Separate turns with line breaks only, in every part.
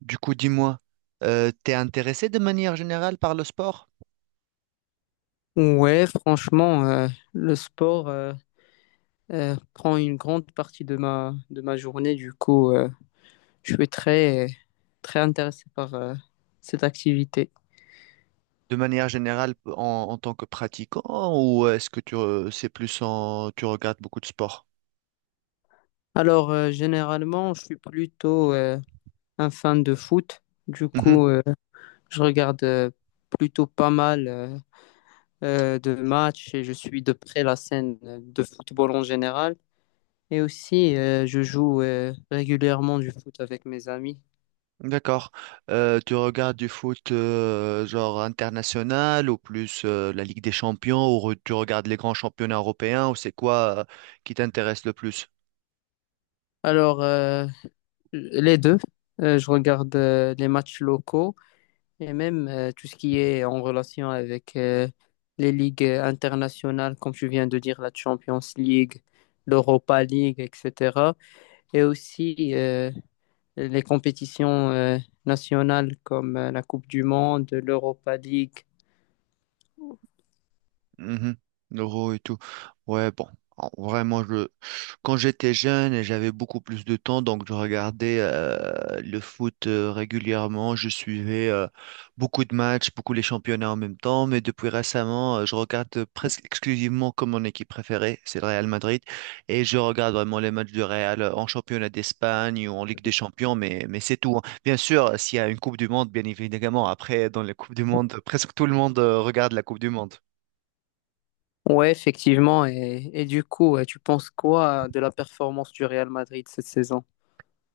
Du coup, dis-moi, t'es intéressé de manière générale par le sport?
Ouais, franchement, le sport prend une grande partie de de ma journée. Du coup, je suis très intéressé par cette activité.
De manière générale en tant que pratiquant ou est-ce que tu c'est plus en tu regardes beaucoup de sport?
Alors, généralement, je suis plutôt un fan de foot. Du coup, je regarde plutôt pas mal de matchs et je suis de près la scène de football en général. Et aussi, je joue régulièrement du foot avec mes amis.
Mhm, d'accord. Tu regardes du foot genre international ou plus la Ligue des Champions ou tu regardes les grands championnats européens ou c'est quoi qui t'intéresse le plus?
Alors, les deux. Je regarde les matchs locaux et même tout ce qui est en relation avec les ligues internationales, comme tu viens de dire, la Champions League, l'Europa League, etc. Et aussi les compétitions nationales comme la Coupe du Monde, l'Europa League.
Mhm. L'euro et tout. Ouais, bon. Vraiment, quand j'étais jeune, et j'avais beaucoup plus de temps, donc je regardais le foot régulièrement. Je suivais beaucoup de matchs, beaucoup les championnats en même temps. Mais depuis récemment, je regarde presque exclusivement comme mon équipe préférée, c'est le Real Madrid. Et je regarde vraiment les matchs du Real en championnat d'Espagne ou en Ligue des Champions, mais c'est tout, hein. Bien sûr, s'il y a une Coupe du Monde, bien évidemment, après, dans la Coupe du Monde, presque tout le monde regarde la Coupe du Monde.
Ouais, effectivement. Et du coup, tu penses quoi de la performance du Real Madrid cette saison?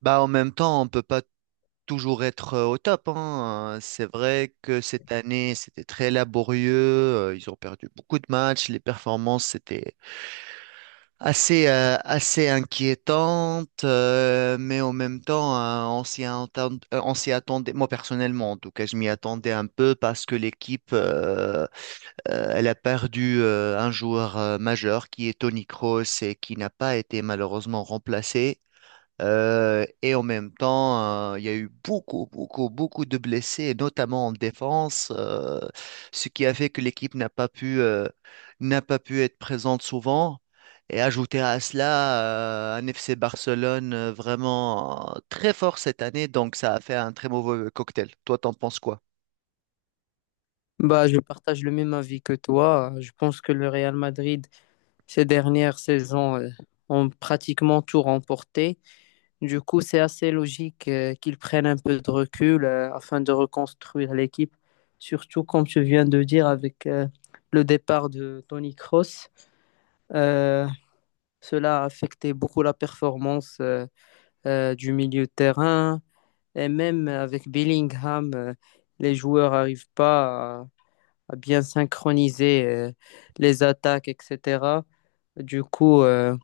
Bah, en même temps, on peut pas toujours être au top, hein. C'est vrai que cette année, c'était très laborieux. Ils ont perdu beaucoup de matchs. Les performances, c'était assez inquiétantes. Mais en même temps, on on s'y attendait. Moi, personnellement, en tout cas, je m'y attendais un peu parce que l'équipe, elle a perdu un joueur majeur qui est Tony Kroos et qui n'a pas été malheureusement remplacé. Et en même temps, il y a eu beaucoup, beaucoup, beaucoup de blessés, et notamment en défense, ce qui a fait que l'équipe n'a pas pu être présente souvent. Et ajouter à cela, un FC Barcelone vraiment très fort cette année, donc ça a fait un très mauvais cocktail. Toi, t'en penses quoi?
Bah, je partage le même avis que toi. Je pense que le Real Madrid ces dernières saisons ont pratiquement tout remporté. Du coup, c'est assez logique qu'ils prennent un peu de recul afin de reconstruire l'équipe, surtout comme tu viens de dire avec le départ de Tony Cross. Cela a affecté beaucoup la performance du milieu de terrain et même avec Bellingham, les joueurs n'arrivent pas à, à bien synchroniser les attaques, etc. Du coup, euh,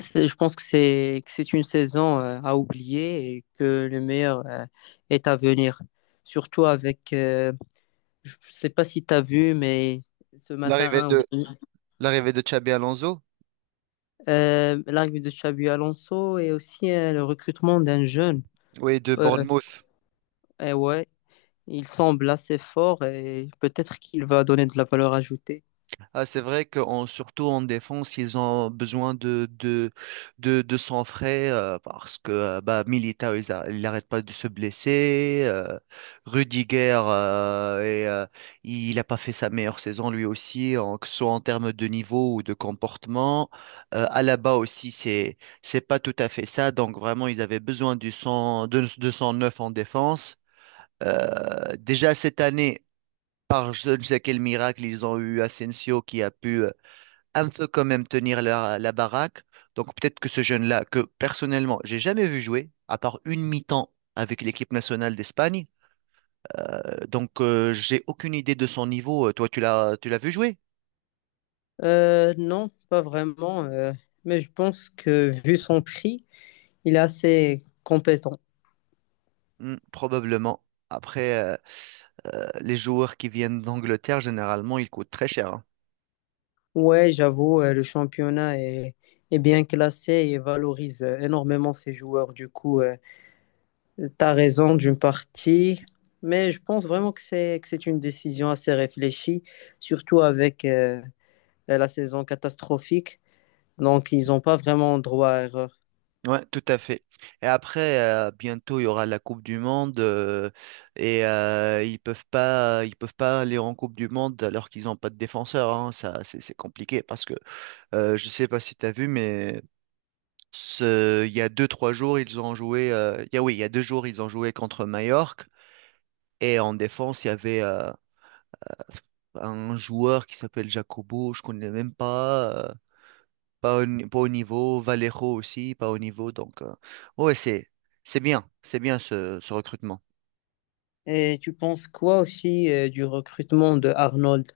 c'est- Je pense que c'est une saison à oublier et que le meilleur est à venir. Surtout avec, je sais pas si tu as vu, mais ce
L'arrivée
matin, ou
de,
bien,
L'arrivée de Xabi Alonso,
l'arrivée de Xabi Alonso et aussi le recrutement d'un jeune.
oui, de
Euh,
Bournemouth.
eh ouais, il semble assez fort et peut-être qu'il va donner de la valeur ajoutée.
Ah, c'est vrai que surtout en défense, ils ont besoin de sang frais parce que bah, Militao, il n'arrête pas de se blesser. Rudiger, il n'a pas fait sa meilleure saison lui aussi, en, que ce soit en termes de niveau ou de comportement. Alaba aussi, c'est pas tout à fait ça. Donc vraiment, ils avaient besoin du de sang neuf en défense. Déjà cette année, par je ne sais quel miracle, ils ont eu Asensio qui a pu un peu quand même tenir la baraque. Donc peut-être que ce jeune-là, que personnellement, j'ai jamais vu jouer, à part une mi-temps avec l'équipe nationale d'Espagne. Donc j'ai aucune idée de son niveau. Toi, tu l'as vu jouer?
Non, pas vraiment, mais je pense que vu son prix, il est assez compétent.
Hmm, probablement. Après, les joueurs qui viennent d'Angleterre, généralement, ils coûtent très cher, hein.
Ouais, j'avoue, le championnat est bien classé et valorise énormément ses joueurs. Du coup, t'as raison d'une partie, mais je pense vraiment que c'est une décision assez réfléchie, surtout avec la saison catastrophique. Donc, ils n'ont pas vraiment droit à erreur.
Ouais, tout à fait. Et après, bientôt, il y aura la Coupe du Monde et ils peuvent pas aller en Coupe du Monde alors qu'ils n'ont pas de défenseur, hein. Ça, c'est compliqué parce que je sais pas si tu as vu, mais il y a trois jours, ils ont joué. Oui, il y a deux jours, ils ont joué contre Majorque. Et en défense, il y avait un joueur qui s'appelle Jacobo, je connais même pas. Pas, au, ni- Pas au niveau. Valero aussi, pas au niveau. Ouais, c'est bien. C'est bien ce recrutement.
Et tu penses quoi aussi du recrutement de Arnold?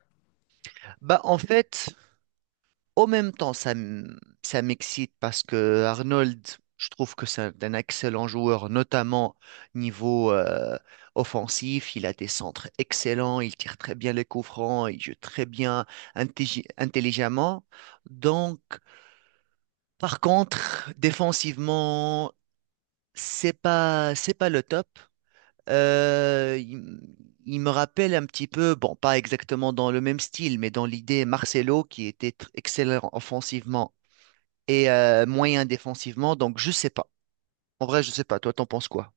Bah, en fait, En même temps, ça m'excite parce que Arnold, je trouve que c'est un excellent joueur, notamment niveau offensif. Il a des centres excellents, il tire très bien les coups francs, il joue très bien intelligemment. Donc, par contre, défensivement, c'est pas le top. Euh, il, il me rappelle un petit peu, bon, pas exactement dans le même style, mais dans l'idée Marcelo qui était excellent offensivement et moyen défensivement. Donc, je sais pas. En vrai, je sais pas. Toi, t'en penses quoi?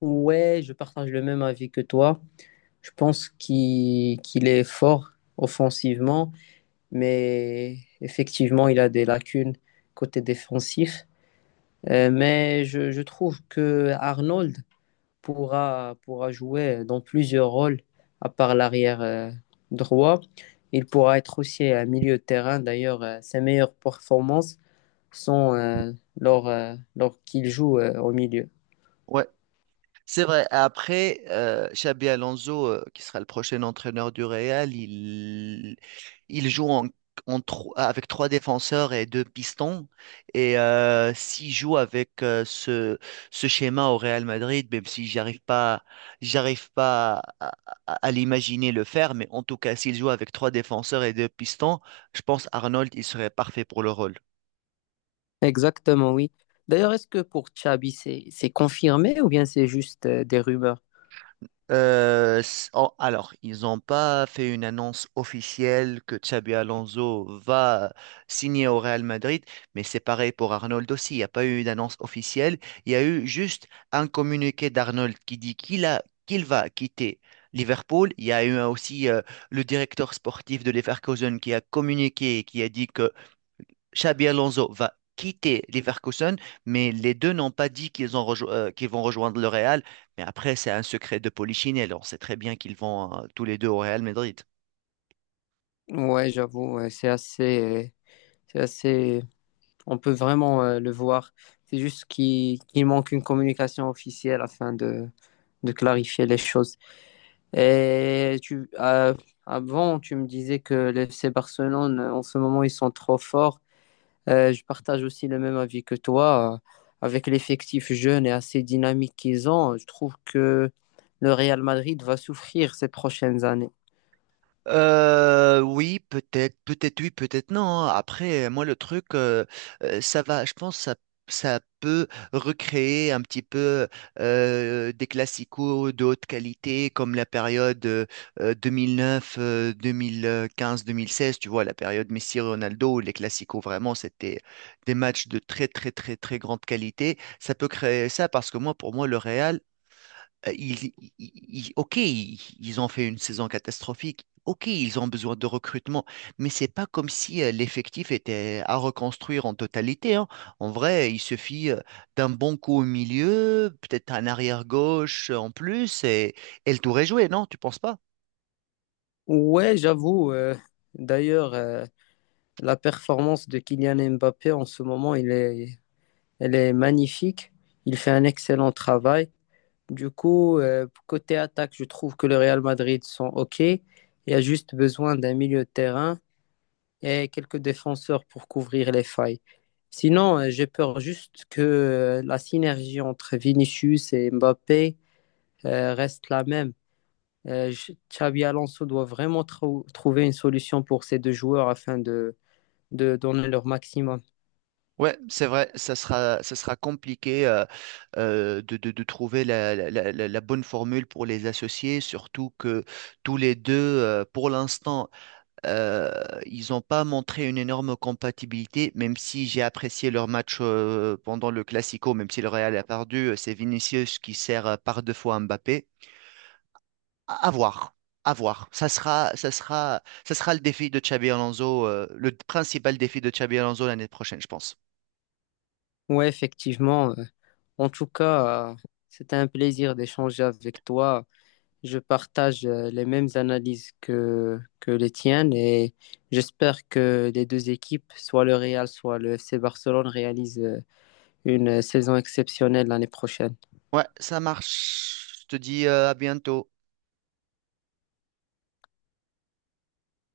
Ouais, je partage le même avis que toi. Je pense qu'il est fort offensivement, mais effectivement, il a des lacunes côté défensif. Je trouve que Arnold pourra jouer dans plusieurs rôles, à part l'arrière droit. Il pourra être aussi à milieu de terrain. D'ailleurs, ses meilleures performances sont lors qu'il joue au milieu.
Ouais. C'est vrai. Après, Xabi Alonso, qui sera le prochain entraîneur du Real, il joue avec trois défenseurs et deux pistons. Et s'il joue avec ce schéma au Real Madrid, même si j'arrive pas à l'imaginer le faire, mais en tout cas, s'il joue avec trois défenseurs et deux pistons, je pense Arnold, il serait parfait pour le rôle.
Exactement, oui. D'ailleurs, est-ce que pour Xabi, c'est confirmé ou bien c'est juste des rumeurs?
Alors, ils n'ont pas fait une annonce officielle que Xabi Alonso va signer au Real Madrid, mais c'est pareil pour Arnold aussi. Il n'y a pas eu d'annonce officielle. Il y a eu juste un communiqué d'Arnold qui dit qu'il va quitter Liverpool. Il y a eu aussi le directeur sportif de Leverkusen qui a communiqué, et qui a dit que Xabi Alonso va quitter Leverkusen, mais les deux n'ont pas dit qu'ils qu'ils vont rejoindre le Real. Mais après, c'est un secret de Polichinelle. On sait très bien qu'ils vont tous les deux au Real Madrid.
Ouais, j'avoue, ouais, c'est assez. On peut vraiment le voir. C'est juste qu'il manque une communication officielle afin de clarifier les choses. Et tu, avant, tu me disais que le FC Barcelone, en ce moment, ils sont trop forts. Je partage aussi le même avis que toi. Avec l'effectif jeune et assez dynamique qu'ils ont, je trouve que le Real Madrid va souffrir ces prochaines années.
Oui, peut-être, peut-être oui, peut-être non, hein. Après, moi, le truc, ça va, je pense, ça peut recréer un petit peu des classicos de haute qualité, comme la période 2009, 2015, 2016, tu vois, la période Messi-Ronaldo, où les classicos, vraiment, c'était des matchs de très, très, très, très grande qualité. Ça peut créer ça parce que moi, pour moi, le Real, ok, ils ont fait une saison catastrophique. Ok, ils ont besoin de recrutement, mais c'est pas comme si l'effectif était à reconstruire en totalité, hein. En vrai, il suffit d'un bon coup au milieu, peut-être un arrière-gauche en plus, et le tour est joué, non? Tu penses pas?
Ouais, j'avoue. D'ailleurs, la performance de Kylian Mbappé en ce moment, elle est magnifique. Il fait un excellent travail. Du coup, côté attaque, je trouve que le Real Madrid sont OK. Il y a juste besoin d'un milieu de terrain et quelques défenseurs pour couvrir les failles. Sinon, j'ai peur juste que la synergie entre Vinicius et Mbappé reste la même. Xabi Alonso doit vraiment trouver une solution pour ces deux joueurs afin de donner leur maximum.
Ouais, c'est vrai, ça sera compliqué de trouver la bonne formule pour les associer, surtout que tous les deux, pour l'instant, Euh, ils n'ont pas montré une énorme compatibilité, même si j'ai apprécié leur match pendant le Classico, même si le Real a perdu, c'est Vinicius qui sert par deux fois Mbappé. À voir, à voir. Ça sera le défi de Xabi Alonso, le principal défi de Xabi Alonso l'année prochaine, je pense.
Oui, effectivement. En tout cas, c'était un plaisir d'échanger avec toi. Je partage les mêmes analyses que les tiennes et j'espère que les deux équipes, soit le Real, soit le FC Barcelone, réalisent une saison exceptionnelle l'année prochaine.
Ouais, ça marche. Je te dis à bientôt.